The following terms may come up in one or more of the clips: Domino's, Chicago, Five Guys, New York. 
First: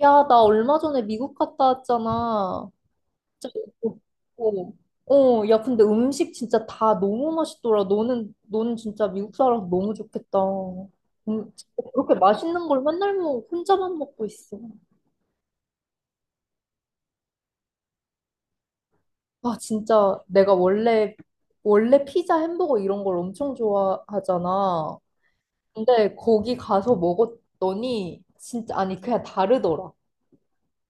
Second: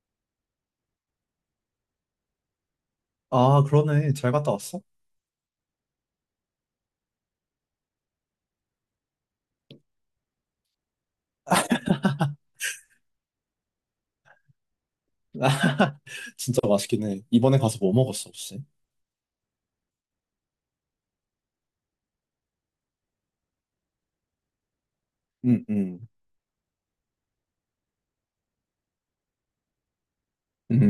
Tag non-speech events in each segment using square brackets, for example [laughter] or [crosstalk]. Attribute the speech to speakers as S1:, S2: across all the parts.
S1: 야, 나 얼마 전에 미국 갔다 왔잖아. 진짜,
S2: 아,
S1: 어,
S2: 그러네. 잘 갔다 왔어?
S1: 야, 근데 음식 진짜 다 너무 맛있더라. 너는 진짜 미국 살아서 너무 좋겠다. 진짜 그렇게 맛있는 걸 맨날 혼자만 먹고 있어.
S2: [laughs] 진짜 맛있긴 해. 이번에 가서 뭐 먹었어, 혹시?
S1: 아, 진짜 내가 원래 피자, 햄버거 이런 걸 엄청 좋아하잖아.
S2: 음, 음.
S1: 근데 거기 가서 먹었더니, 진짜, 아니, 그냥 다르더라.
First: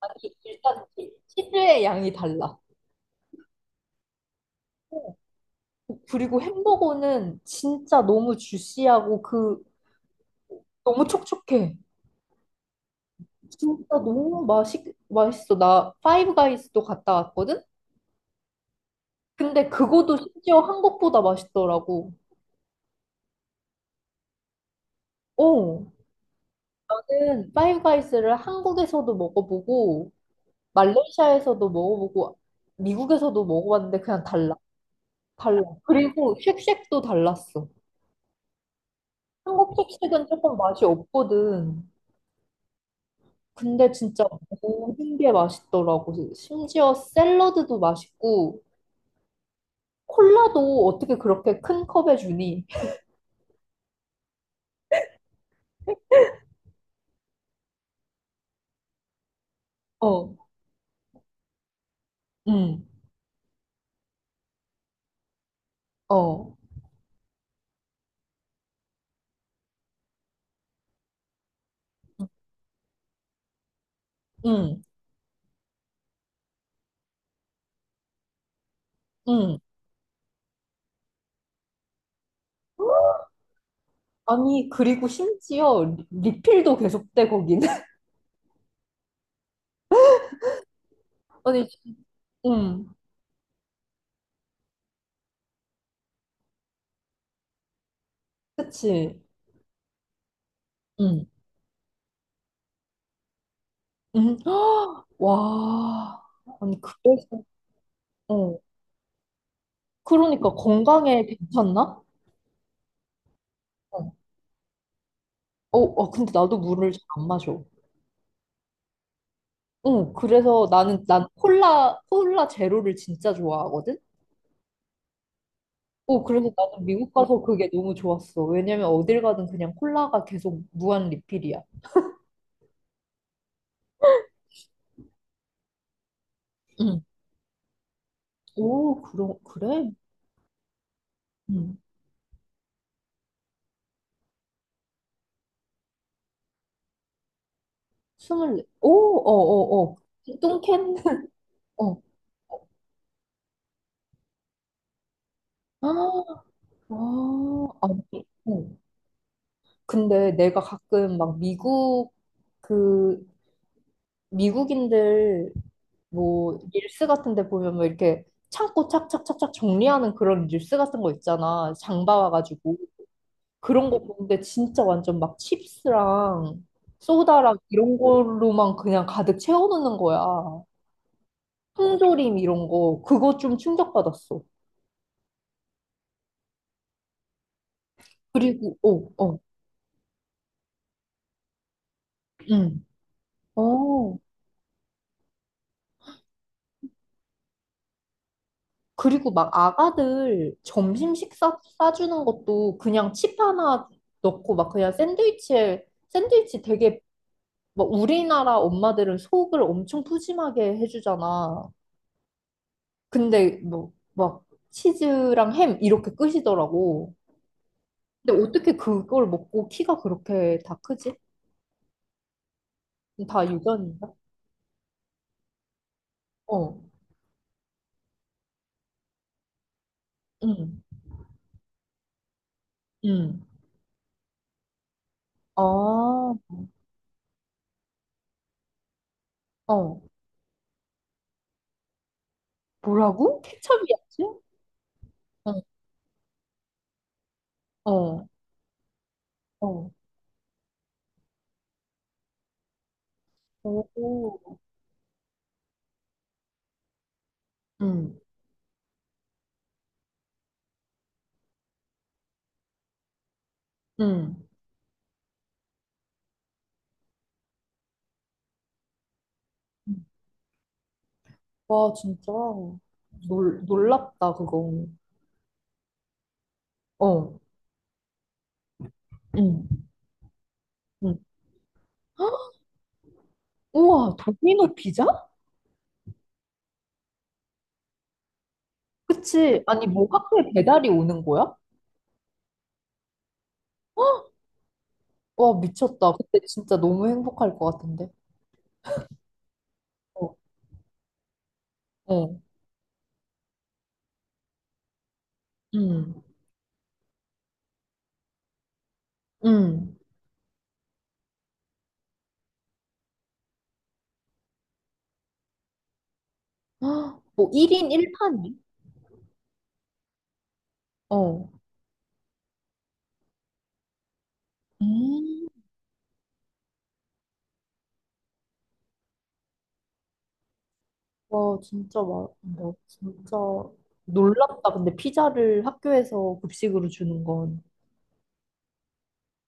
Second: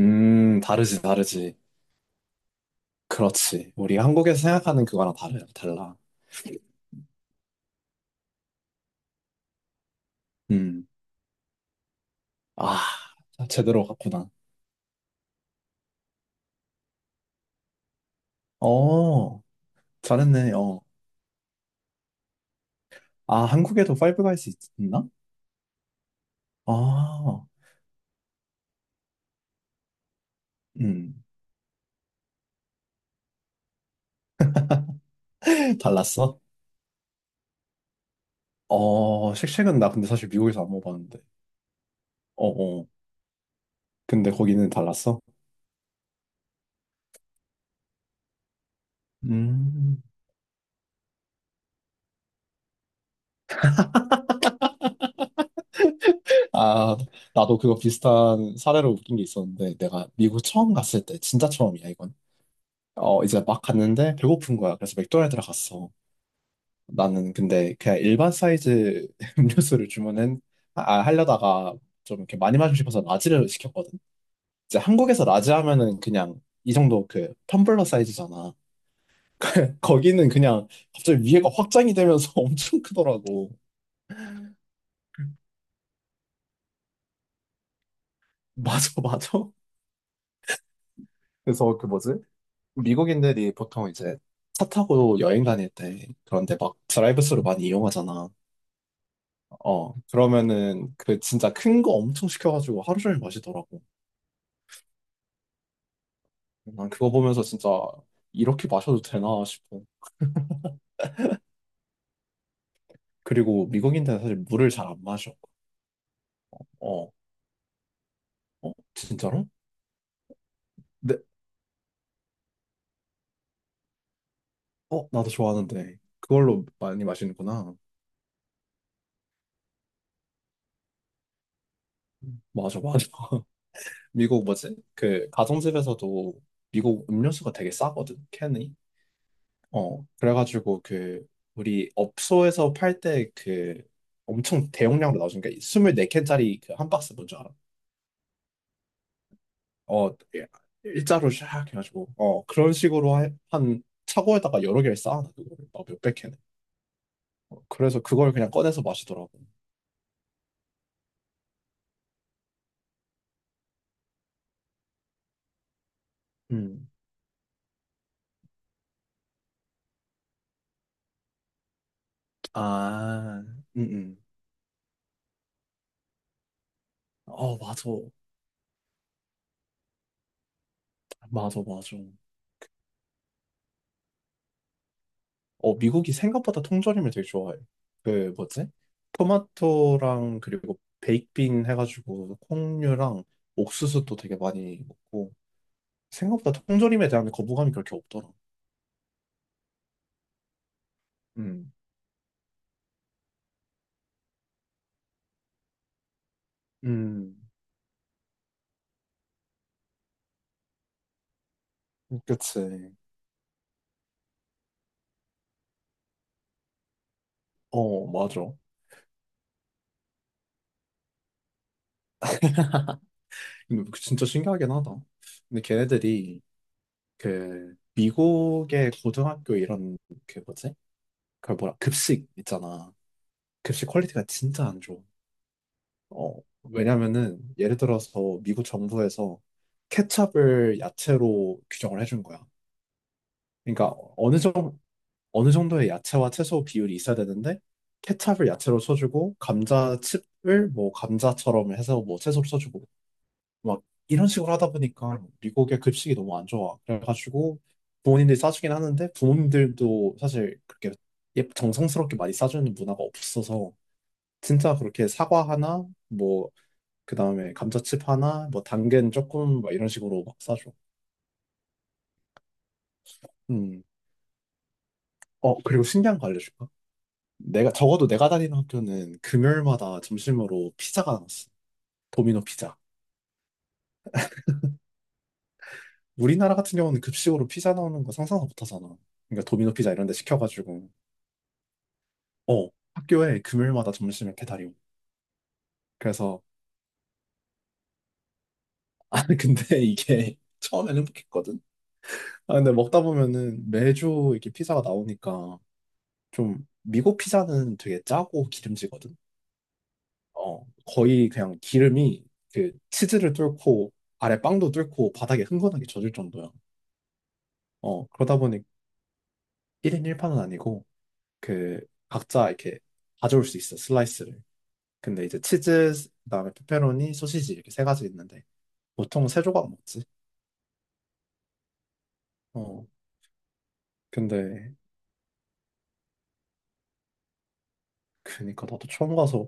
S1: 아니, 일단
S2: 다르지, 다르지.
S1: 치즈의 양이 달라.
S2: 그렇지. 우리 한국에서 생각하는 그거랑 다르, 달라.
S1: 그리고 햄버거는 진짜 너무 주시하고
S2: 음.
S1: 너무 촉촉해.
S2: 아,
S1: 진짜
S2: 제대로 갔구나.
S1: 너무 맛있어. 나 파이브 가이즈도 갔다 왔거든.
S2: 어,
S1: 근데 그거도
S2: 잘했네,
S1: 심지어
S2: 어.
S1: 한국보다 맛있더라고.
S2: 아, 한국에도 파이브 가이스 있나?
S1: 어.
S2: 아,
S1: 나는 파이브 가이즈를 한국에서도 먹어보고
S2: 음.
S1: 말레이시아에서도 먹어보고 미국에서도 먹어봤는데 그냥 달라. 달라.
S2: [laughs]
S1: 그리고
S2: 달랐어?
S1: 쉑쉑도 달랐어.
S2: 어,
S1: 한국
S2: 쉑쉑은 나 근데
S1: 쉑쉑은
S2: 사실
S1: 조금
S2: 미국에서 안
S1: 맛이
S2: 먹어봤는데.
S1: 없거든.
S2: 어, 어.
S1: 근데 진짜
S2: 근데 거기는
S1: 모든
S2: 달랐어?
S1: 게 맛있더라고. 심지어 샐러드도 맛있고,
S2: 음.
S1: 콜라도 어떻게 그렇게 큰 컵에 주니?
S2: 아, 나도 그거 비슷한 사례로 웃긴 게 있었는데, 내가
S1: 어,
S2: 미국 처음 갔을 때, 진짜 처음이야, 이건.
S1: 응,
S2: 어, 이제 막 갔는데 배고픈 거야. 그래서 맥도날드를 갔어.
S1: 어,
S2: 나는 근데 그냥 일반 사이즈 [laughs] 음료수를 주문은, 하려다가 좀 이렇게 많이 마시고 싶어서 라지를 시켰거든. 이제
S1: 응,
S2: 한국에서 라지 하면은 그냥 이 정도 그 텀블러 사이즈잖아.
S1: 응.
S2: [laughs] 거기는 그냥 갑자기 위에가 확장이 되면서 [laughs] 엄청 크더라고.
S1: 아니, 그리고 심지어 리필도 계속돼, 거기는. [laughs]
S2: 맞아, 맞아.
S1: 아니,
S2: 그래서 그 뭐지?
S1: 응,
S2: 미국인들이 보통 이제 차 타고 여행 다닐 때 그런데 막 드라이브스루 많이 이용하잖아.
S1: 그치.
S2: 어, 그러면은 그
S1: 응,
S2: 진짜 큰 거 엄청 시켜가지고 하루 종일 마시더라고.
S1: 응. [gasps] 와, 아니,
S2: 난 그거
S1: 그래서,
S2: 보면서 진짜
S1: 어.
S2: 이렇게 마셔도 되나 싶어.
S1: 그러니까 건강에 괜찮나?
S2: 그리고
S1: 어,
S2: 미국인들은 사실 물을 잘 안 마셔.
S1: 어, 어, 근데 나도 물을 잘
S2: 어,
S1: 안 마셔.
S2: 어, 진짜로?
S1: 응, 그래서 나는,
S2: 네,
S1: 난 콜라 제로를 진짜 좋아하거든?
S2: 어, 나도 좋아하는데.
S1: 어, 그래서
S2: 그걸로
S1: 나는
S2: 많이
S1: 미국 가서 그게
S2: 마시는구나.
S1: 너무 좋았어. 왜냐면 어딜 가든 그냥 콜라가 계속 무한 리필이야.
S2: 맞아, 맞아. [laughs] 미국 뭐지? 그 가정집에서도
S1: 응.
S2: 미국 음료수가 되게 싸거든, 캔이.
S1: 오, 그래?
S2: 어, 그래가지고 그
S1: 응.
S2: 우리 업소에서 팔 때 그 엄청 대용량으로 나오는 게 24캔짜리 그 한 박스 뭔지 알아?
S1: 스물네. 오, 어, 어, 어.
S2: 어, 예.
S1: 뚱캔?
S2: 일자로
S1: [laughs]
S2: 샥
S1: 어.
S2: 해가지고 그런 식으로 한 차고에다가 여러 개를 쌓아놔 그거를 막 몇백 캔을.
S1: 아, 아.
S2: 어,
S1: 아니,
S2: 그래서 그걸 그냥
S1: 어.
S2: 꺼내서 마시더라고.
S1: 근데 내가 가끔 막 그, 미국인들 뭐
S2: 음,
S1: 릴스 같은 데 보면 뭐 이렇게 창고 착착착착 정리하는 그런 릴스 같은 거 있잖아. 장 봐와가지고.
S2: 아, 음,
S1: 그런 거
S2: 음.
S1: 보는데 진짜 완전 막 칩스랑 소다랑
S2: 어, 맞아,
S1: 이런 걸로만 그냥 가득 채워놓는 거야.
S2: 맞아, 맞아.
S1: 통조림 이런 거. 그거 좀 충격받았어.
S2: 어, 미국이 생각보다 통조림을 되게 좋아해요. 그 뭐지?
S1: 그리고, 어, 어,
S2: 토마토랑 그리고 베이크빈 해가지고
S1: 응.
S2: 콩류랑 옥수수도
S1: 어.
S2: 되게 많이 먹고 생각보다 통조림에 대한 거부감이 그렇게 없더라.
S1: 그리고 막 아가들 점심 식사
S2: 음,
S1: 싸주는 것도 그냥 칩 하나 넣고 막 그냥 샌드위치 되게
S2: 음,
S1: 뭐 우리나라 엄마들은 속을 엄청 푸짐하게 해주잖아.
S2: 그치.
S1: 근데 뭐 막 치즈랑 햄 이렇게 끝이더라고.
S2: 어,
S1: 근데
S2: 맞아.
S1: 어떻게 그걸 먹고 키가 그렇게 다 크지? 다
S2: 근데 그
S1: 유전인가?
S2: 진짜 신기하긴 하다. 근데 걔네들이
S1: 어,
S2: 그 미국의 고등학교 이런 그 뭐지?
S1: 응,
S2: 그 뭐라 급식 있잖아.
S1: 응.
S2: 급식 퀄리티가 진짜 안 좋아.
S1: 아,
S2: 어,
S1: 어,
S2: 왜냐면은 예를 들어서 미국 정부에서 케첩을 야채로 규정을 해준 거야.
S1: 뭐라고?
S2: 그러니까
S1: 케첩이었지?
S2: 어느 정도 어느
S1: 어,
S2: 정도의 야채와 채소 비율이 있어야 되는데
S1: 어,
S2: 케첩을 야채로 쳐주고
S1: 어.
S2: 감자칩을 뭐 감자처럼 해서 뭐 채소로 쳐주고 막 이런 식으로
S1: 오,
S2: 하다 보니까 미국의 급식이 너무 안 좋아. 그래가지고
S1: 응,
S2: 부모님들이 싸주긴 하는데 부모님들도 사실 그렇게 정성스럽게 많이 싸주는 문화가 없어서
S1: 응.
S2: 진짜 그렇게 사과 하나 뭐 그 다음에 감자칩 하나, 뭐 당근 조금, 막 이런 식으로 막 싸줘.
S1: 와, 진짜
S2: 음.
S1: 놀랍다, 그거.
S2: 어, 그리고 신기한 거 알려줄까?
S1: 어,
S2: 적어도 내가 다니는 학교는
S1: 응,
S2: 금요일마다 점심으로 피자가
S1: 응.
S2: 나왔어. 도미노
S1: [gasps]
S2: 피자.
S1: 우와, 도미노 피자?
S2: 우리나라 같은 경우는 급식으로 피자 나오는 거 상상도 못 하잖아. 그러니까
S1: 그치.
S2: 도미노
S1: 아니,
S2: 피자
S1: 뭐
S2: 이런 데
S1: 학교에 배달이
S2: 시켜가지고,
S1: 오는 거야?
S2: 어, 학교에 금요일마다 점심에 배달이 오.
S1: 와, 미쳤다. 그때
S2: 그래서,
S1: 진짜 너무 행복할 것 같은데.
S2: [laughs] 아, 근데
S1: 어,
S2: 이게 [laughs] 처음엔 행복했거든?
S1: 어,
S2: 아, 근데 먹다 보면은 매주 이렇게 피자가 나오니까
S1: 음,
S2: 좀, 미국 피자는 되게 짜고 기름지거든?
S1: 음.
S2: 어, 거의 그냥 기름이 그 치즈를 뚫고 아래 빵도 뚫고 바닥에 흥건하게 젖을 정도야.
S1: [gasps] 헉, 뭐 1인
S2: 어, 그러다
S1: 1판이?
S2: 보니 1인 1파는 아니고
S1: 어.
S2: 그 각자 이렇게 가져올 수 있어, 슬라이스를. 근데 이제
S1: 음.
S2: 치즈, 그다음에 페페로니, 소시지 이렇게 세 가지 있는데 보통 세 조각 먹지.
S1: 와, 진짜 막, 나
S2: 어,
S1: 진짜
S2: 근데
S1: 놀랍다. 근데 피자를 학교에서 급식으로 주는 건.
S2: 그니까 나도 처음 가서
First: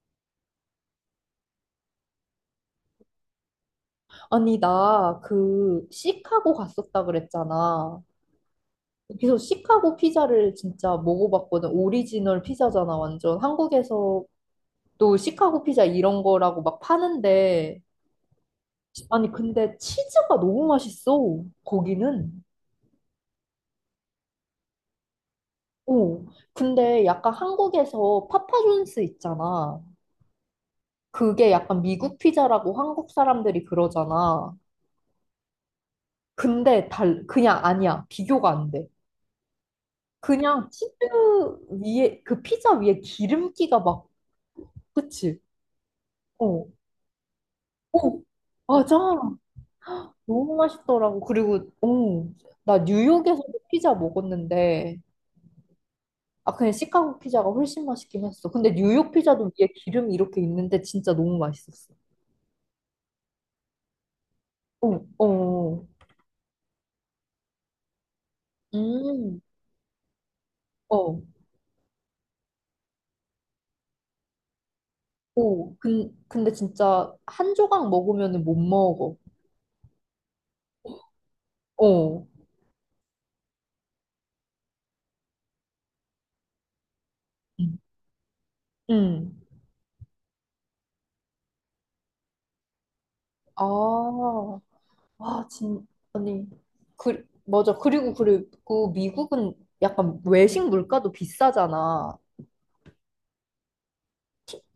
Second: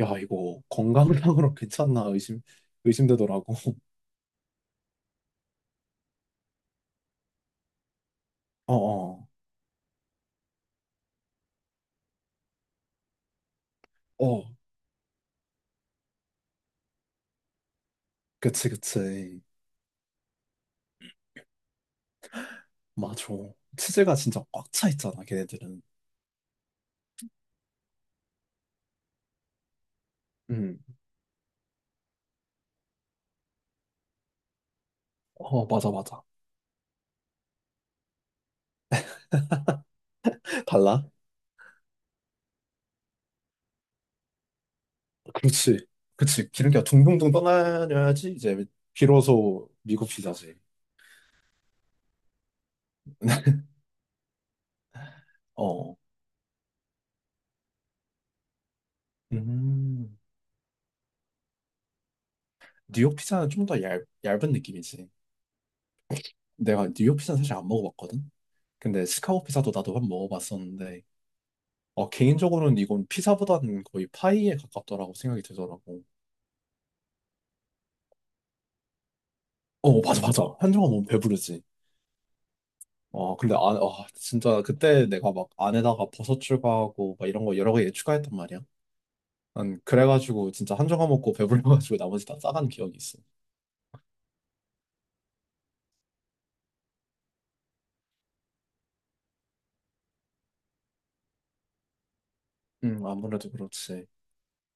S2: 야, 이거 건강상으로 [laughs] 괜찮나 의심되더라고. [laughs]
S1: 아니, 나 그 시카고 갔었다 그랬잖아.
S2: 어, 어.
S1: 그래서 시카고 피자를 진짜 먹어봤거든. 오리지널 피자잖아, 완전. 한국에서
S2: 어,
S1: 또 시카고 피자 이런 거라고 막 파는데
S2: 그치,
S1: 아니
S2: 그치.
S1: 근데 치즈가 너무 맛있어 거기는.
S2: 맞아. 치즈가 진짜 꽉 차 있잖아, 걔네들은.
S1: 오, 근데 약간 한국에서 파파존스 있잖아.
S2: 음,
S1: 그게 약간 미국 피자라고 한국 사람들이 그러잖아.
S2: 어, 맞아, 맞아.
S1: 근데 달 그냥 아니야, 비교가 안 돼. 그냥 치즈
S2: 달라?
S1: 위에 그 피자 위에 기름기가 막 그치.
S2: 그렇지. 그치.
S1: 어,
S2: 기름기가 둥둥둥
S1: 오,
S2: 떠나야지 이제
S1: 맞아.
S2: 비로소 미국
S1: 너무
S2: 피자지.
S1: 맛있더라고. 그리고 오, 나 뉴욕에서도 피자 먹었는데.
S2: 어.
S1: 아, 그냥 시카고 피자가 훨씬 맛있긴 했어. 근데 뉴욕 피자도 위에 기름이
S2: 음,
S1: 이렇게 있는데 진짜 너무 맛있었어.
S2: 뉴욕 피자는 좀 더 얇은
S1: 어,
S2: 느낌이지.
S1: 어,
S2: 내가 뉴욕 피자는 사실 안 먹어봤거든? 근데
S1: 음,
S2: 시카고 피자도 나도 한번 먹어봤었는데,
S1: 어,
S2: 어, 개인적으로는 이건 피자보다는 거의 파이에 가깝더라고 생각이
S1: 오,
S2: 들더라고.
S1: 근데 진짜 한 조각 먹으면 못 먹어.
S2: 어, 맞아, 맞아. 한정아 너무 배부르지.
S1: 어,
S2: 어, 근데 진짜 그때 내가 막 안에다가 버섯 추가하고 막 이런 거 여러
S1: 음,
S2: 가지 추가했단 말이야.
S1: 음.
S2: 난 그래가지고 진짜 한 조각 먹고 배불러가지고 [laughs] 나머지 다 싸간 기억이 있어.
S1: 아, 와, 아니, 맞아. 그리고 미국은 약간 외식 물가도 비싸잖아.
S2: 아무래도 그렇지.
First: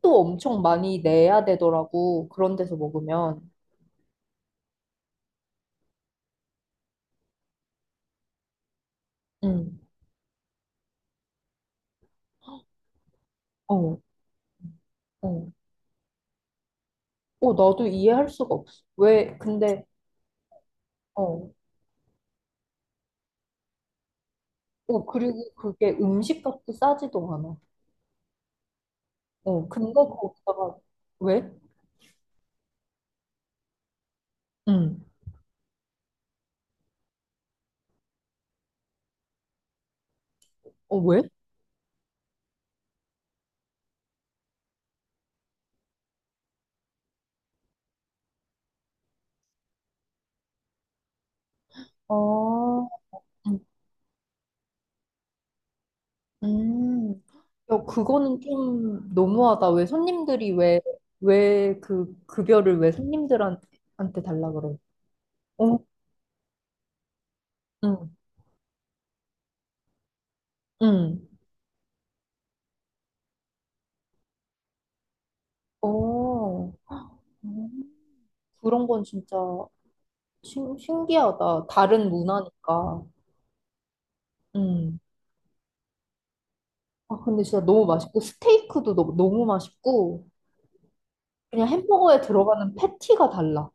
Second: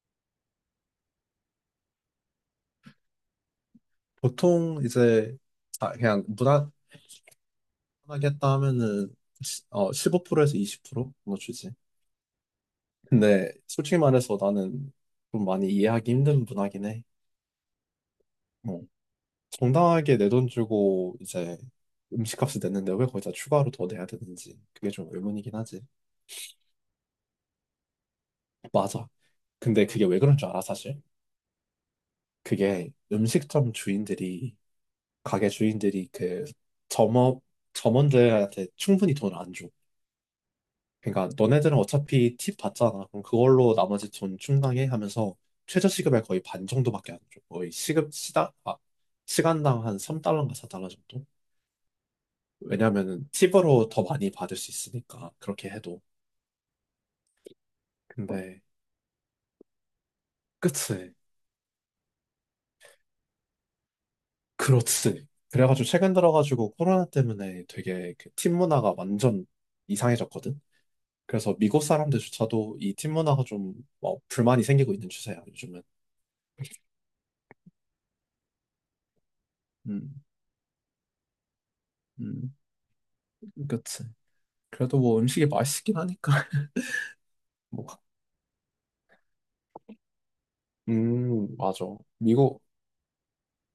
S1: 또 엄청 많이 내야 되더라고. 그런 데서 먹으면.
S2: 보통 이제 그냥 무난하게 했다 하면은
S1: 응,
S2: 15%에서 20% 정도 주지. 근데 솔직히
S1: 어,
S2: 말해서 나는 좀
S1: 어.
S2: 많이 이해하기 힘든 문화긴 해.
S1: 어, 나도 이해할 수가 없어.
S2: 어,
S1: 왜, 근데,
S2: 정당하게 내 돈 주고
S1: 어,
S2: 이제 음식값을 냈는데 왜 거기다 추가로 더 내야 되는지 그게 좀
S1: 그리고
S2: 의문이긴 하지.
S1: 그게 음식값도 싸지도 않아.
S2: 맞아.
S1: 어,
S2: 근데
S1: 근데
S2: 그게 왜 그런 줄 알아
S1: 거기다가,
S2: 사실?
S1: 왜?
S2: 그게 음식점 주인들이
S1: 응.
S2: 가게 주인들이 그 점업 점원들한테 충분히 돈을 안 줘.
S1: 어, 왜?
S2: 그러니까 너네들은 어차피 팁 받잖아. 그럼 그걸로 나머지 돈 충당해 하면서 최저 시급의 거의 반 정도밖에 안 줘. 거의 시급 시당 아 시간당 한 3달러인가 4달러 정도?
S1: 아,
S2: 왜냐면은 팁으로 더 많이 받을 수 있으니까 그렇게 해도.
S1: 음. 야, 그거는
S2: 근데
S1: 좀 너무하다. 왜 손님들이 왜,
S2: 그치.
S1: 왜 그 급여를 왜 손님들한테 한테 달라 그래?
S2: 그렇지.
S1: 어?
S2: 그래가지고 최근 들어가지고 코로나 때문에
S1: 응,
S2: 되게 그 팁 문화가 완전 이상해졌거든.
S1: 응.
S2: 그래서 미국 사람들조차도 이 팀 문화가 좀 불만이 생기고 있는 추세야, 요즘은.
S1: 어, 음. 그런 건 진짜
S2: 음,
S1: 신기하다. 다른
S2: 음,
S1: 문화니까.
S2: 그치.
S1: 음.
S2: 그래도 뭐 음식이 맛있긴 하니까.
S1: 아, 근데 진짜
S2: [laughs]
S1: 너무
S2: 뭐,
S1: 맛있고, 스테이크도 너무, 너무 맛있고, 그냥
S2: 맞아.
S1: 햄버거에
S2: 미국,
S1: 들어가는 패티가 달라.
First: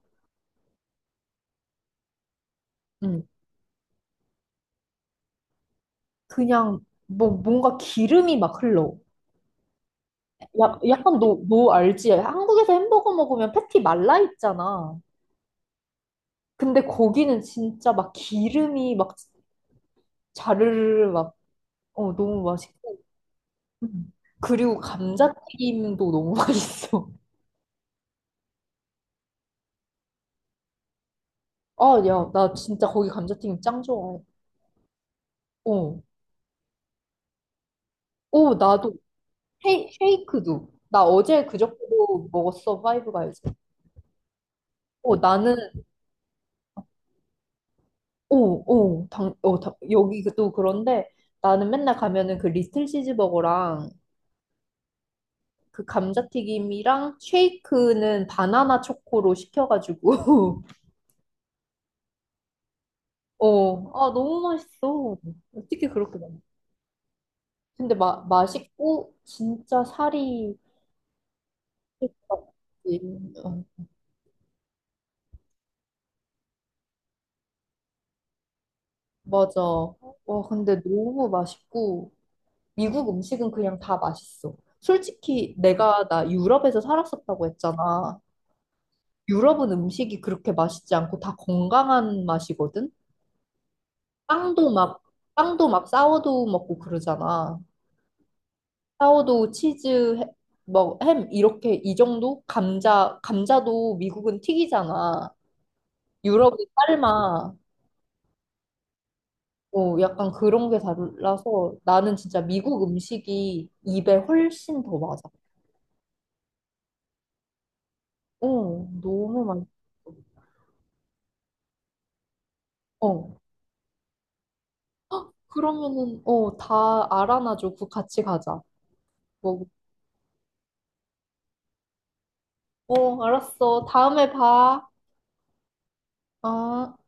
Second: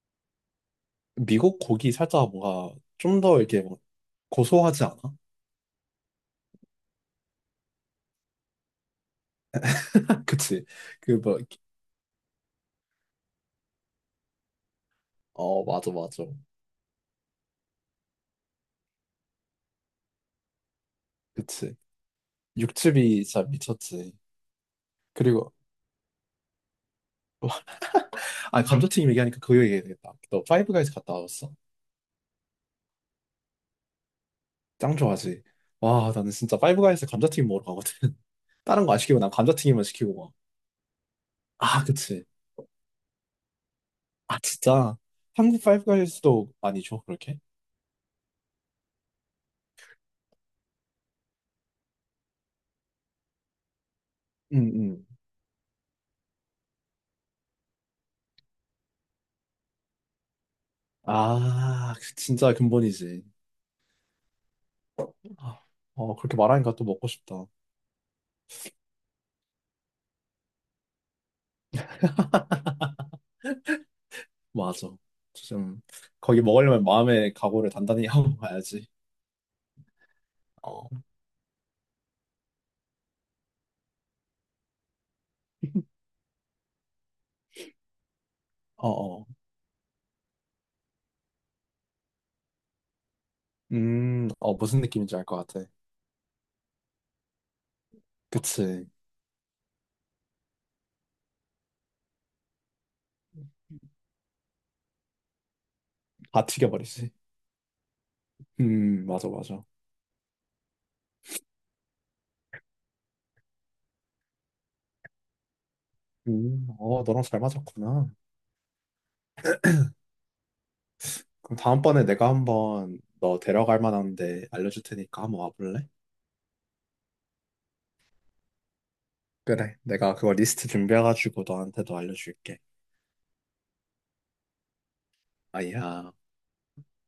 S2: 미국 고기 살짝 뭔가 좀
S1: 응.
S2: 더 이렇게 뭐 고소하지 않아?
S1: 그냥, 뭔가 기름이 막 흘러.
S2: [laughs] 그치.
S1: 야,
S2: 그,
S1: 약간
S2: 뭐,
S1: 너 알지? 한국에서 햄버거 먹으면 패티 말라 있잖아.
S2: 맞아, 맞아.
S1: 근데 거기는 진짜 막 기름이 막 자르르 막,
S2: 그치.
S1: 어, 너무 맛있고.
S2: 육즙이 진짜
S1: 응.
S2: 미쳤지.
S1: 그리고
S2: 그리고,
S1: 감자튀김도 너무 [laughs] 맛있어.
S2: [laughs] 아, 감자튀김 얘기하니까 그거 얘기해야 되겠다. 너 파이브 가이즈 갔다 왔어?
S1: 아, 야, 나 진짜 거기 감자튀김 짱 좋아해.
S2: 짱 좋아하지.
S1: 어.
S2: 와, 나는 진짜 파이브가이즈 감자튀김 먹으러 가거든. [laughs]
S1: 오,
S2: 다른 거
S1: 나도
S2: 안 시키고 난 감자튀김만
S1: 헤이,
S2: 시키고 막.
S1: 쉐이크도. 나 어제
S2: 아, 그치.
S1: 그저께도 먹었어, 파이브가이즈.
S2: 아, 진짜.
S1: 어, 나는,
S2: 한국 파이브가이즈도 많이 줘, 그렇게?
S1: 오, 오, 여기도 그런데 나는 맨날 가면은 그 리틀 치즈버거랑
S2: 응, 응.
S1: 그 감자튀김이랑 쉐이크는 바나나 초코로 시켜가지고, [laughs]
S2: 아, 그 진짜 근본이지.
S1: 어, 아, 너무 맛있어.
S2: 아,
S1: 어떻게
S2: 어,
S1: 그렇게
S2: 그렇게
S1: 먹어?
S2: 말하니까 또 먹고 싶다.
S1: 근데 맛있고, 진짜 살이 없지. 어,
S2: 맞아. 좀, 거기 먹으려면 마음의 각오를 단단히 [laughs] 하고 가야지.
S1: 맞아. 와, 근데
S2: 어,
S1: 너무 맛있고, 미국 음식은 그냥 다 맛있어. 솔직히 내가 나 유럽에서 살았었다고 했잖아.
S2: 어, 어.
S1: 유럽은 음식이 그렇게 맛있지 않고 다 건강한 맛이거든.
S2: 어,
S1: 빵도
S2: 무슨
S1: 막
S2: 느낌인지 알 것 같아.
S1: 빵도 막 사워도우 먹고 그러잖아.
S2: 그치.
S1: 사워도우 치즈 뭐 햄 이렇게 이 정도? 감자도 미국은 튀기잖아.
S2: 다
S1: 유럽은
S2: 튀겨버리지.
S1: 삶아.
S2: 맞아, 맞아.
S1: 어, 약간 그런 게 달라서 나는 진짜 미국 음식이 입에 훨씬 더 맞아.
S2: 어, 너랑 잘 맞았구나.
S1: 어, 너무
S2: 그럼 다음번에 내가 한번
S1: 맛있어.
S2: 너 데려갈 만한데 알려줄 테니까 한번 와볼래?
S1: 그러면은, 다 알아놔줘. 그 같이 가자. 뭐,
S2: 그래, 내가 그거 리스트 준비해가지고 너한테도 알려줄게.
S1: 알았어. 다음에 봐.
S2: 아야.
S1: 어.